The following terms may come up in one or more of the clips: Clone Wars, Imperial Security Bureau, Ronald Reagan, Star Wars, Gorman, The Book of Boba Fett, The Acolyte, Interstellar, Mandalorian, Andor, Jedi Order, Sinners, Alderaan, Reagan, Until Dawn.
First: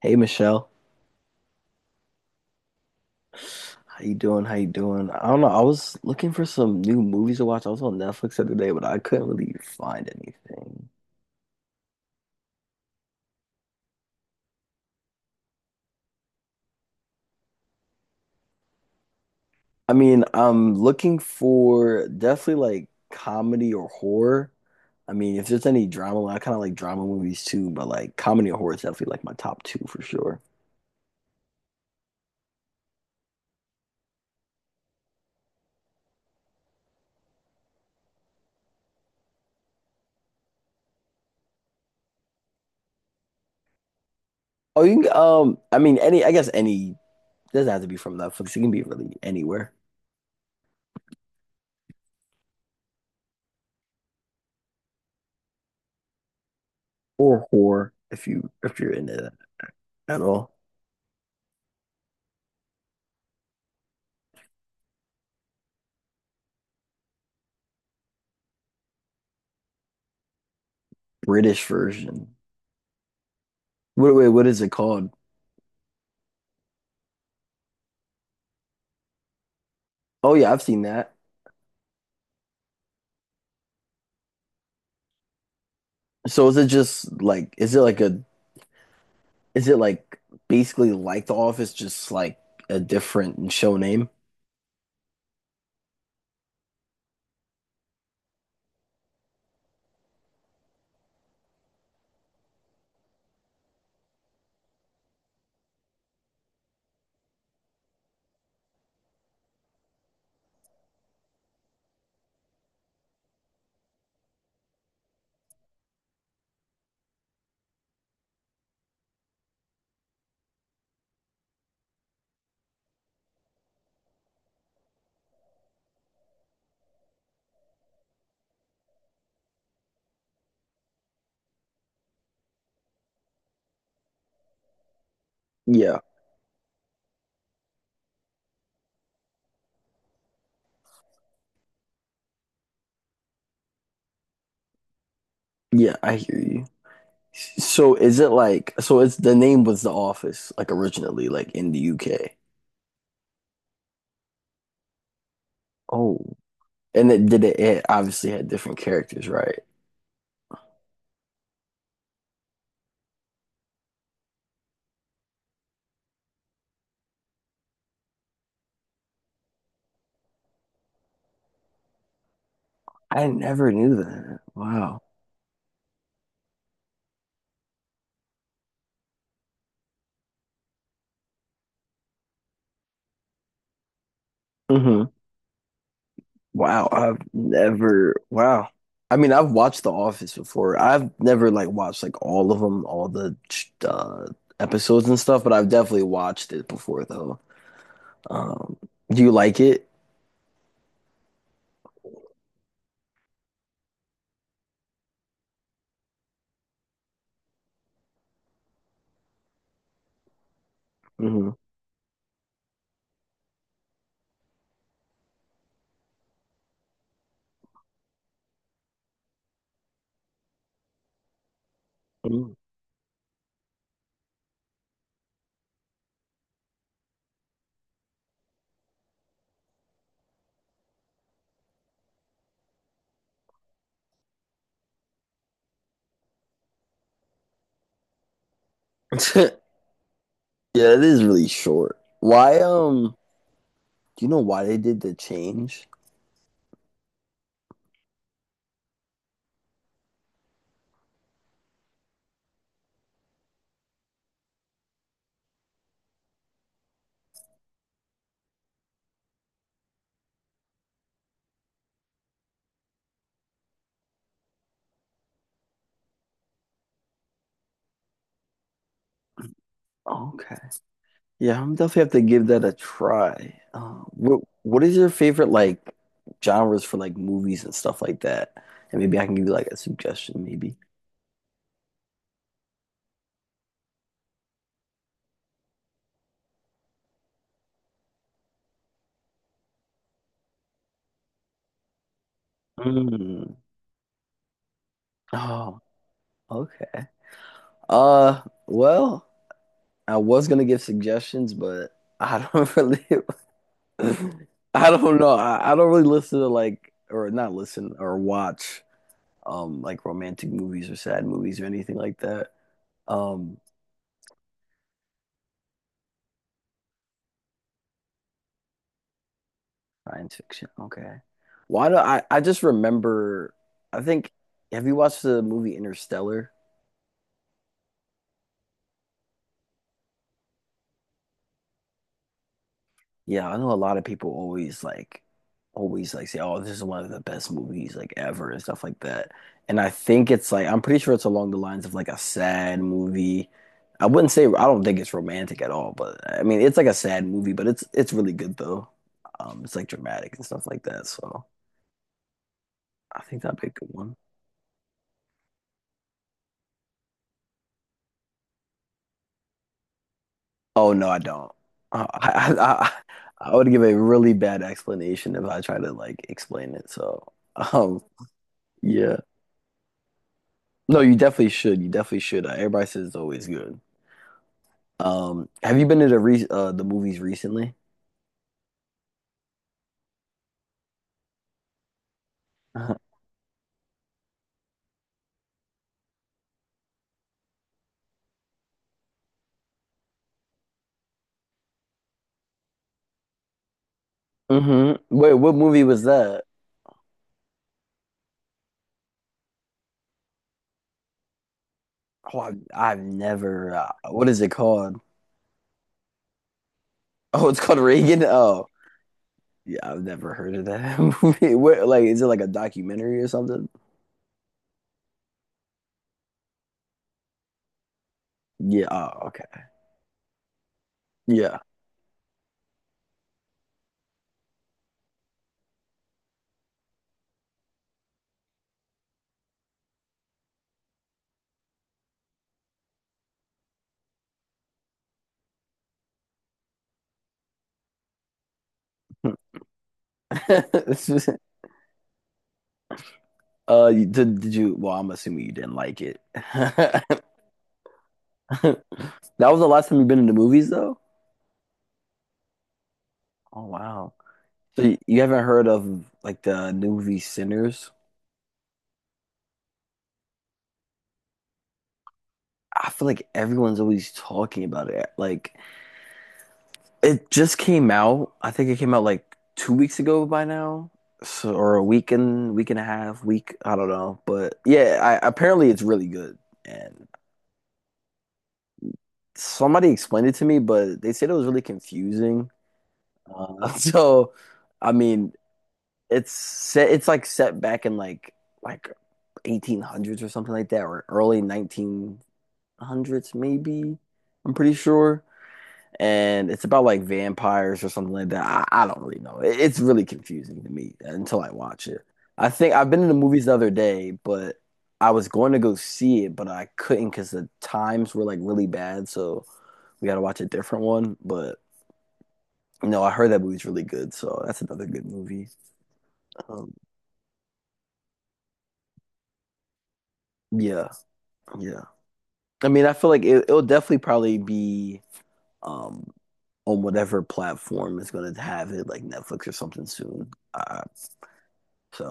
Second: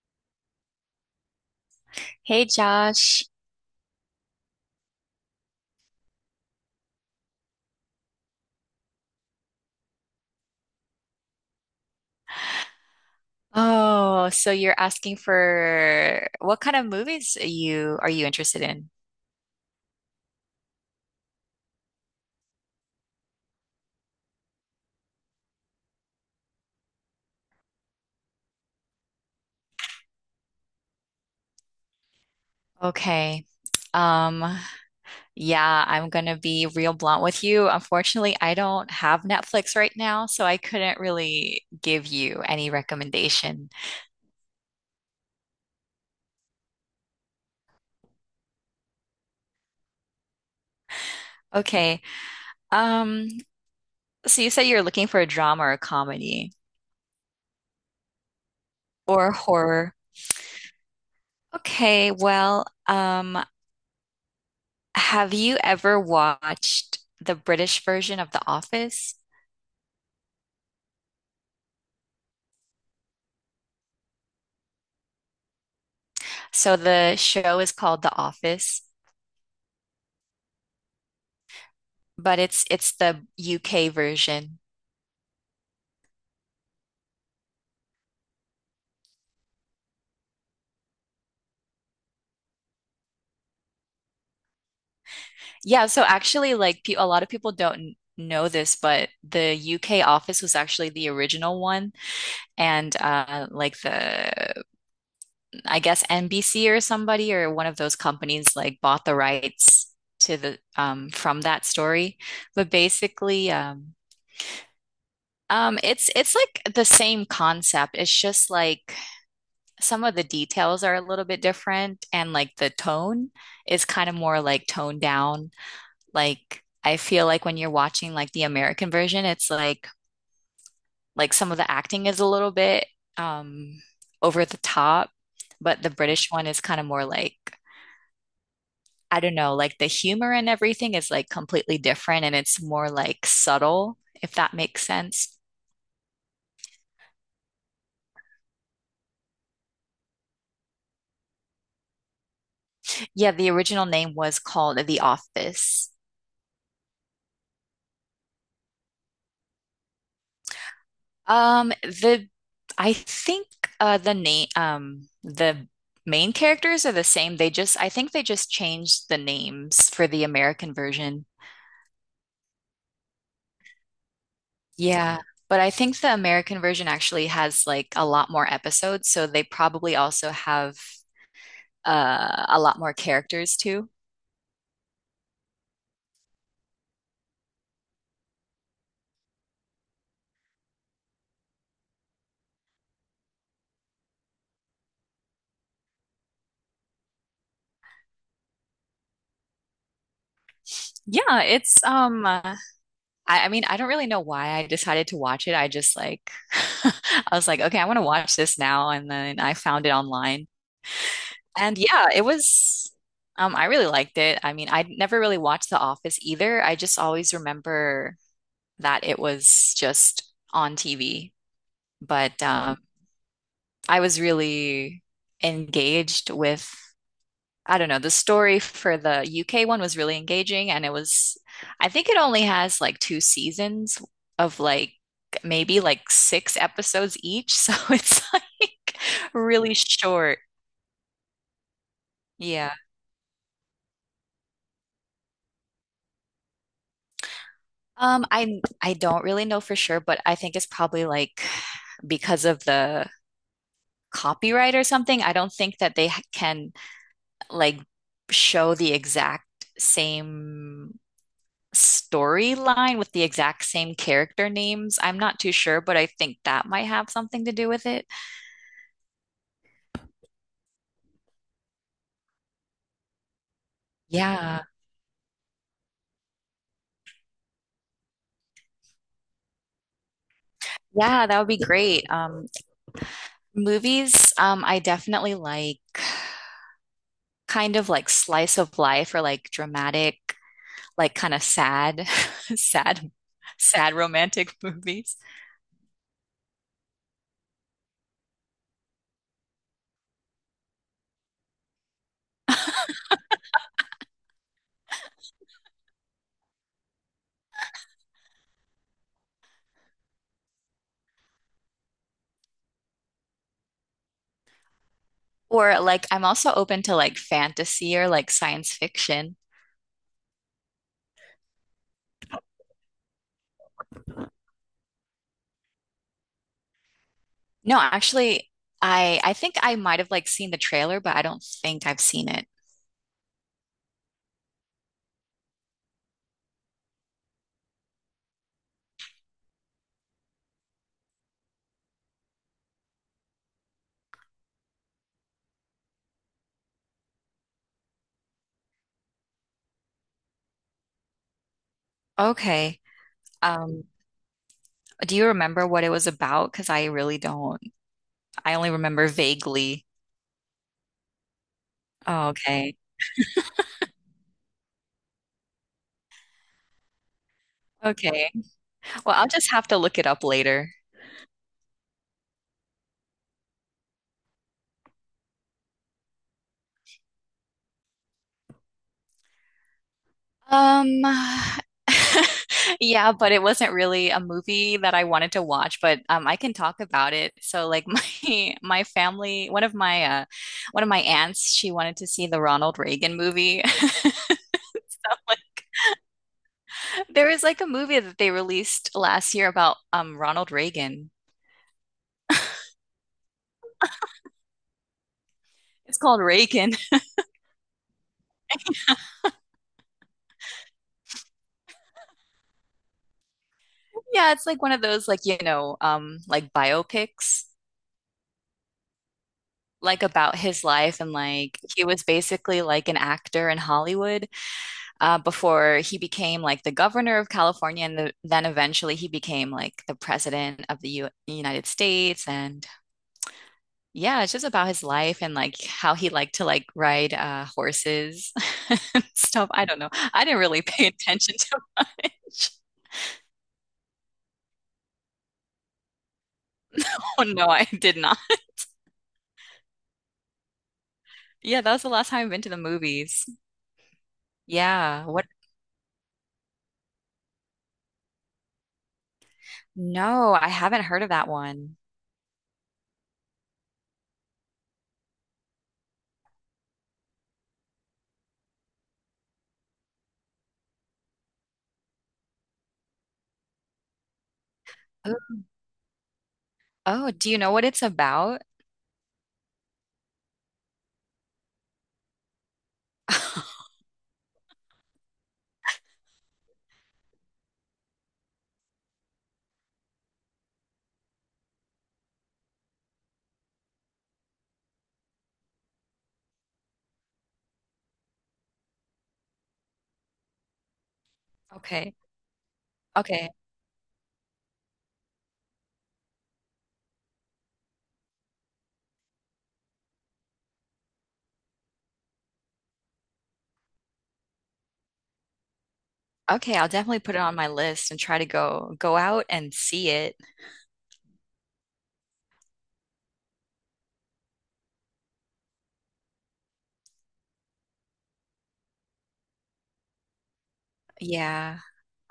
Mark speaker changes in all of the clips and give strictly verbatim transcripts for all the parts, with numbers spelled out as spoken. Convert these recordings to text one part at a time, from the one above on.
Speaker 1: Hey Michelle,
Speaker 2: Hey Josh.
Speaker 1: how you doing? How you doing? I don't know. I was looking for some new movies to watch. I was on Netflix the other day, but I couldn't really find anything.
Speaker 2: Oh, so you're asking for what kind of movies are you are you interested in?
Speaker 1: I mean, I'm looking for definitely like comedy or horror. I mean, if there's any drama, I kind of like drama movies too, but like comedy or horror is definitely like my top two for sure.
Speaker 2: Okay. Um, yeah, I'm gonna be real blunt with you. Unfortunately, I don't have Netflix right now, so I couldn't really give you any recommendation.
Speaker 1: Oh, you can, um, I mean, any, I guess any doesn't have to be from Netflix. It can be really anywhere
Speaker 2: Okay. Um, so you said you're looking for a drama or a comedy
Speaker 1: or horror if you if you're into
Speaker 2: or
Speaker 1: that
Speaker 2: horror.
Speaker 1: at all.
Speaker 2: Okay, well, um, have you ever watched the British version of The Office?
Speaker 1: British version. Wait, wait, what is it called?
Speaker 2: So the show is called The Office,
Speaker 1: Oh yeah, I've seen that.
Speaker 2: but it's it's the U K version.
Speaker 1: So is it just like is it like a is it like basically like The Office just like a different show name?
Speaker 2: Yeah, so actually like pe a lot of people don't know this, but the U K Office was actually the original one and uh like the I guess N B C or somebody or one of those companies like bought the rights to the um from that story. But basically um um it's it's like the same concept. It's just like some of the details are a little bit different and like the tone is kind of more like toned down. Like I feel like when you're watching like the American version, it's like like some of the acting is a little bit um over the top, but the
Speaker 1: Yeah.
Speaker 2: British one is kind of more like I don't know, like the humor and everything is like completely different and it's more like subtle, if that makes sense.
Speaker 1: Yeah, I hear you. So is it like so it's the name was The Office like originally like in the U K.
Speaker 2: Yeah, the original name was called The Office.
Speaker 1: Oh. And it did it, it obviously had different characters, right?
Speaker 2: Um, the I think uh the name um the main characters are the same. They just I think they just changed the names for the American version.
Speaker 1: I never knew that. Wow.
Speaker 2: Yeah, but I think the American version actually has like a lot more episodes, so they probably also have uh a lot more characters too.
Speaker 1: Mhm. Wow, I've never. Wow. I mean, I've watched The Office before. I've never like watched like all of them, all the uh, episodes and stuff, but I've definitely watched it before though. Um, do you like it?
Speaker 2: Yeah, it's um uh, I, I mean I don't really know why I decided to watch it. I just like I was like, okay, I want to watch this now, and then I found it online.
Speaker 1: Hmm.
Speaker 2: And yeah, it was, um, I really liked it. I mean, I never really watched The Office either. I just always remember that it was just on T V. But um, I was really engaged with, I don't know, the story for the U K one was really engaging. And it was, I think it only has like two seasons of like maybe like six episodes each. So it's like really short.
Speaker 1: Yeah, it is really short. Why,
Speaker 2: Yeah.
Speaker 1: um, do you know why they did the change?
Speaker 2: Um, I I don't really know for sure, but I think it's probably like because of the copyright or something. I don't think that they ha- can like show the exact same storyline with the exact same character names. I'm not too sure, but I think that might have something to do with it.
Speaker 1: Okay. Yeah, I'm definitely have to give that a try. Uh, what
Speaker 2: Yeah.
Speaker 1: what is your favorite like genres for like movies and stuff like that? And maybe I can give you like a suggestion, maybe.
Speaker 2: Yeah, that would be great. Um, movies, um, I definitely like kind of like slice of life or like dramatic like kind of sad, sad,
Speaker 1: Mm.
Speaker 2: sad romantic movies.
Speaker 1: Oh, okay. Uh, well, I was gonna give suggestions, but I don't really, I don't know. I, I don't really listen to like, or not listen or watch, um, like romantic movies or sad movies or anything like that. Um,
Speaker 2: Or like I'm also open to like fantasy or like science fiction.
Speaker 1: Science fiction. Okay. Why do I? I just remember. I think. Have you watched the movie Interstellar?
Speaker 2: No, actually, I I think I might have like seen the trailer, but I don't think I've seen it.
Speaker 1: Yeah, I know a lot of people always like always like say, "Oh, this is one of the best movies like ever" and stuff like that. And I think it's like I'm pretty sure it's along the lines of like a sad movie. I wouldn't say I don't think it's romantic at all, but I mean it's like a sad movie, but it's it's really good though. Um, it's like dramatic and stuff like that. So
Speaker 2: Okay.
Speaker 1: I think that'd be a
Speaker 2: Um,
Speaker 1: good one.
Speaker 2: do you remember what it was about? Because I really don't. I only remember vaguely.
Speaker 1: Oh no, I don't. Uh,
Speaker 2: Oh,
Speaker 1: I,
Speaker 2: okay.
Speaker 1: I, I I would give a really bad explanation if I tried to like explain it. So um,
Speaker 2: Okay. Well,
Speaker 1: yeah.
Speaker 2: I'll just have to look it up later.
Speaker 1: No, you definitely should. You definitely should. Uh, everybody says it's always good. Um, have you been to the re uh the movies recently?
Speaker 2: Um, yeah, but it wasn't really a movie that I wanted to watch, but um, I can talk about it. So, like my my family, one of my uh, one of my aunts, she wanted to see the Ronald Reagan movie.
Speaker 1: Uh hmm. Wait, what movie was that?
Speaker 2: There is like a movie that they released last year about um Ronald Reagan.
Speaker 1: Oh, I've, I've never. Uh, what is it called?
Speaker 2: It's called Reagan.
Speaker 1: Oh, it's called Reagan. Oh, yeah, I've never heard of that movie. What, like, is it like a documentary or something?
Speaker 2: Yeah, it's like one of those like, you know, um like biopics
Speaker 1: Yeah. Oh, okay.
Speaker 2: like about his life and
Speaker 1: Yeah.
Speaker 2: like he was basically like an actor in Hollywood. uh, before he became like the governor of California, and the, then eventually he became like the president of the U United States. And yeah, it's just about his life and like how he liked to like ride uh, horses and stuff. I don't know. I didn't really pay
Speaker 1: It's
Speaker 2: attention
Speaker 1: just-
Speaker 2: to much.
Speaker 1: uh, you- did, did you? Well, I'm assuming you didn't like it.
Speaker 2: Oh no, I did not.
Speaker 1: That was the last time you've been in the movies, though.
Speaker 2: Yeah, that was the last time I've been to the movies.
Speaker 1: Oh wow. So y-
Speaker 2: Yeah.
Speaker 1: you
Speaker 2: What?
Speaker 1: haven't heard of like the new movie Sinners?
Speaker 2: No, I haven't heard of that one.
Speaker 1: I feel like everyone's always talking about it. Like it just came out. I think it came out like two weeks ago by now, so or a week and week and a half, week. I don't know, but yeah,
Speaker 2: Oh,
Speaker 1: I, apparently it's really good. And
Speaker 2: oh, do you know what it's about?
Speaker 1: somebody explained it to me, but they said it was really confusing. Uh, so, I mean, it's set. It's like set back in like like eighteen hundreds or something like that, or early nineteen hundreds, maybe. I'm pretty sure. And it's about like vampires or something like that. I, I don't really know. It- it's really confusing to me until I watch
Speaker 2: Okay.
Speaker 1: it. I think I've been in the
Speaker 2: Okay.
Speaker 1: movies the other day, but I was going to go see it, but I couldn't because the times were like really bad. So we got to watch a different one. But you know, I heard that movie's really good. So that's another good movie.
Speaker 2: Okay, I'll
Speaker 1: Um,
Speaker 2: definitely put it on my list and try to go go out and see it.
Speaker 1: yeah, yeah. I mean, I feel like it, it'll definitely probably be. um, on whatever platform is going to have it, like Netflix or something soon. Uh,
Speaker 2: Yeah.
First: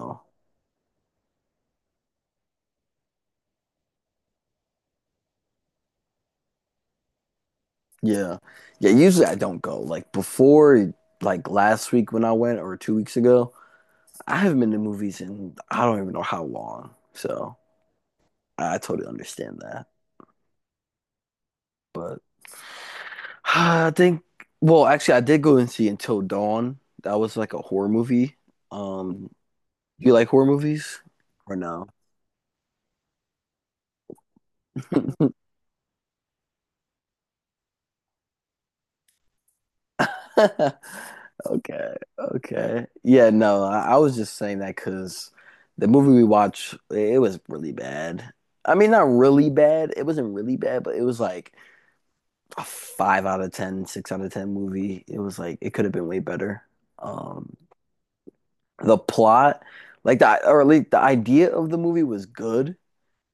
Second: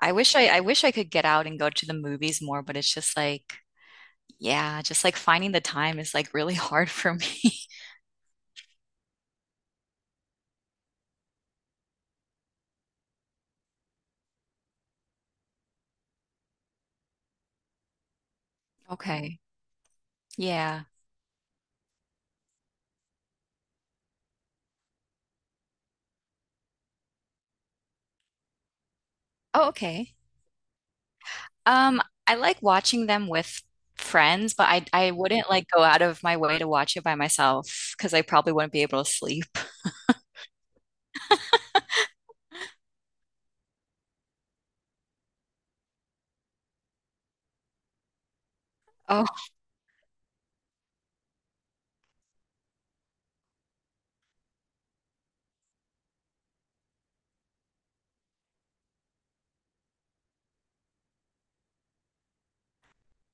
Speaker 2: I wish I I wish I could get out and go to the movies more, but it's just like yeah, just like finding the time is like really hard for me.
Speaker 1: yeah, yeah. Usually I don't go. Like before, like last week when I went, or two weeks ago, I haven't been to movies in I don't even know how long. So I, I totally
Speaker 2: Okay.
Speaker 1: understand that.
Speaker 2: Yeah.
Speaker 1: But I think, well, actually, I did go and see Until Dawn. That was like a horror movie. Um,
Speaker 2: Oh,
Speaker 1: do you
Speaker 2: okay.
Speaker 1: like horror movies or no?
Speaker 2: Um, I like watching them with friends, but I I wouldn't like go out of my way to watch it by myself because I probably wouldn't be able to sleep.
Speaker 1: Okay, okay. Yeah, no, I, I was just saying that because the movie we watched, it, was really bad. I mean, not
Speaker 2: Oh,
Speaker 1: really bad. It wasn't really bad, but it was like a five out of ten, six out of ten movie. It was like it could have been way better. Um, the plot, like the or at least the idea of the movie was good.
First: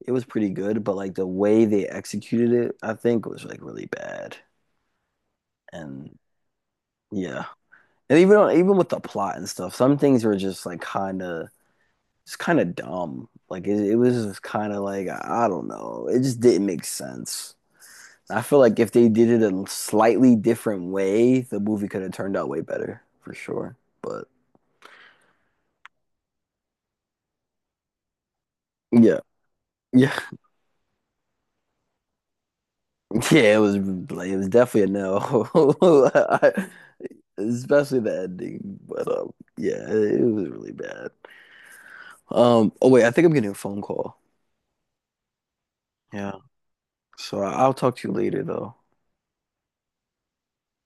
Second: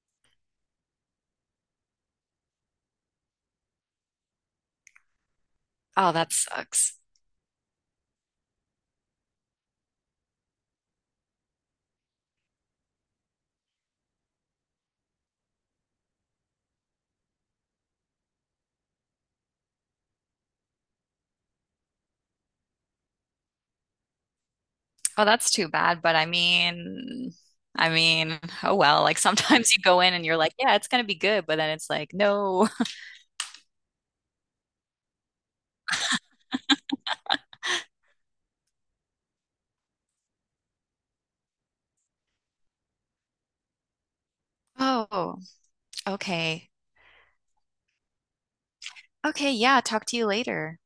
Speaker 1: It was pretty good, but like the way they executed it, I think was like really bad.
Speaker 2: oh,
Speaker 1: And
Speaker 2: that sucks.
Speaker 1: yeah, and even on, even with the plot and stuff, some things were just like kind of. It's kind of dumb. Like it, it was kind of like I don't know. It just didn't make sense. I feel like if they did it a slightly different way, the movie could have turned out way better for sure. But
Speaker 2: Oh, that's too bad. But I mean, I mean, oh well. Like
Speaker 1: yeah,
Speaker 2: sometimes you go in
Speaker 1: yeah,
Speaker 2: and you're like, yeah, it's gonna be good, but then it's like, no.
Speaker 1: yeah. It was like it was definitely a no, I- especially the ending. But um, yeah, it, it was really bad. Um. Oh wait, I think I'm getting a phone call.
Speaker 2: Oh,
Speaker 1: Yeah.
Speaker 2: okay.
Speaker 1: So I- I'll talk to you later though.
Speaker 2: Okay, yeah, talk to you later.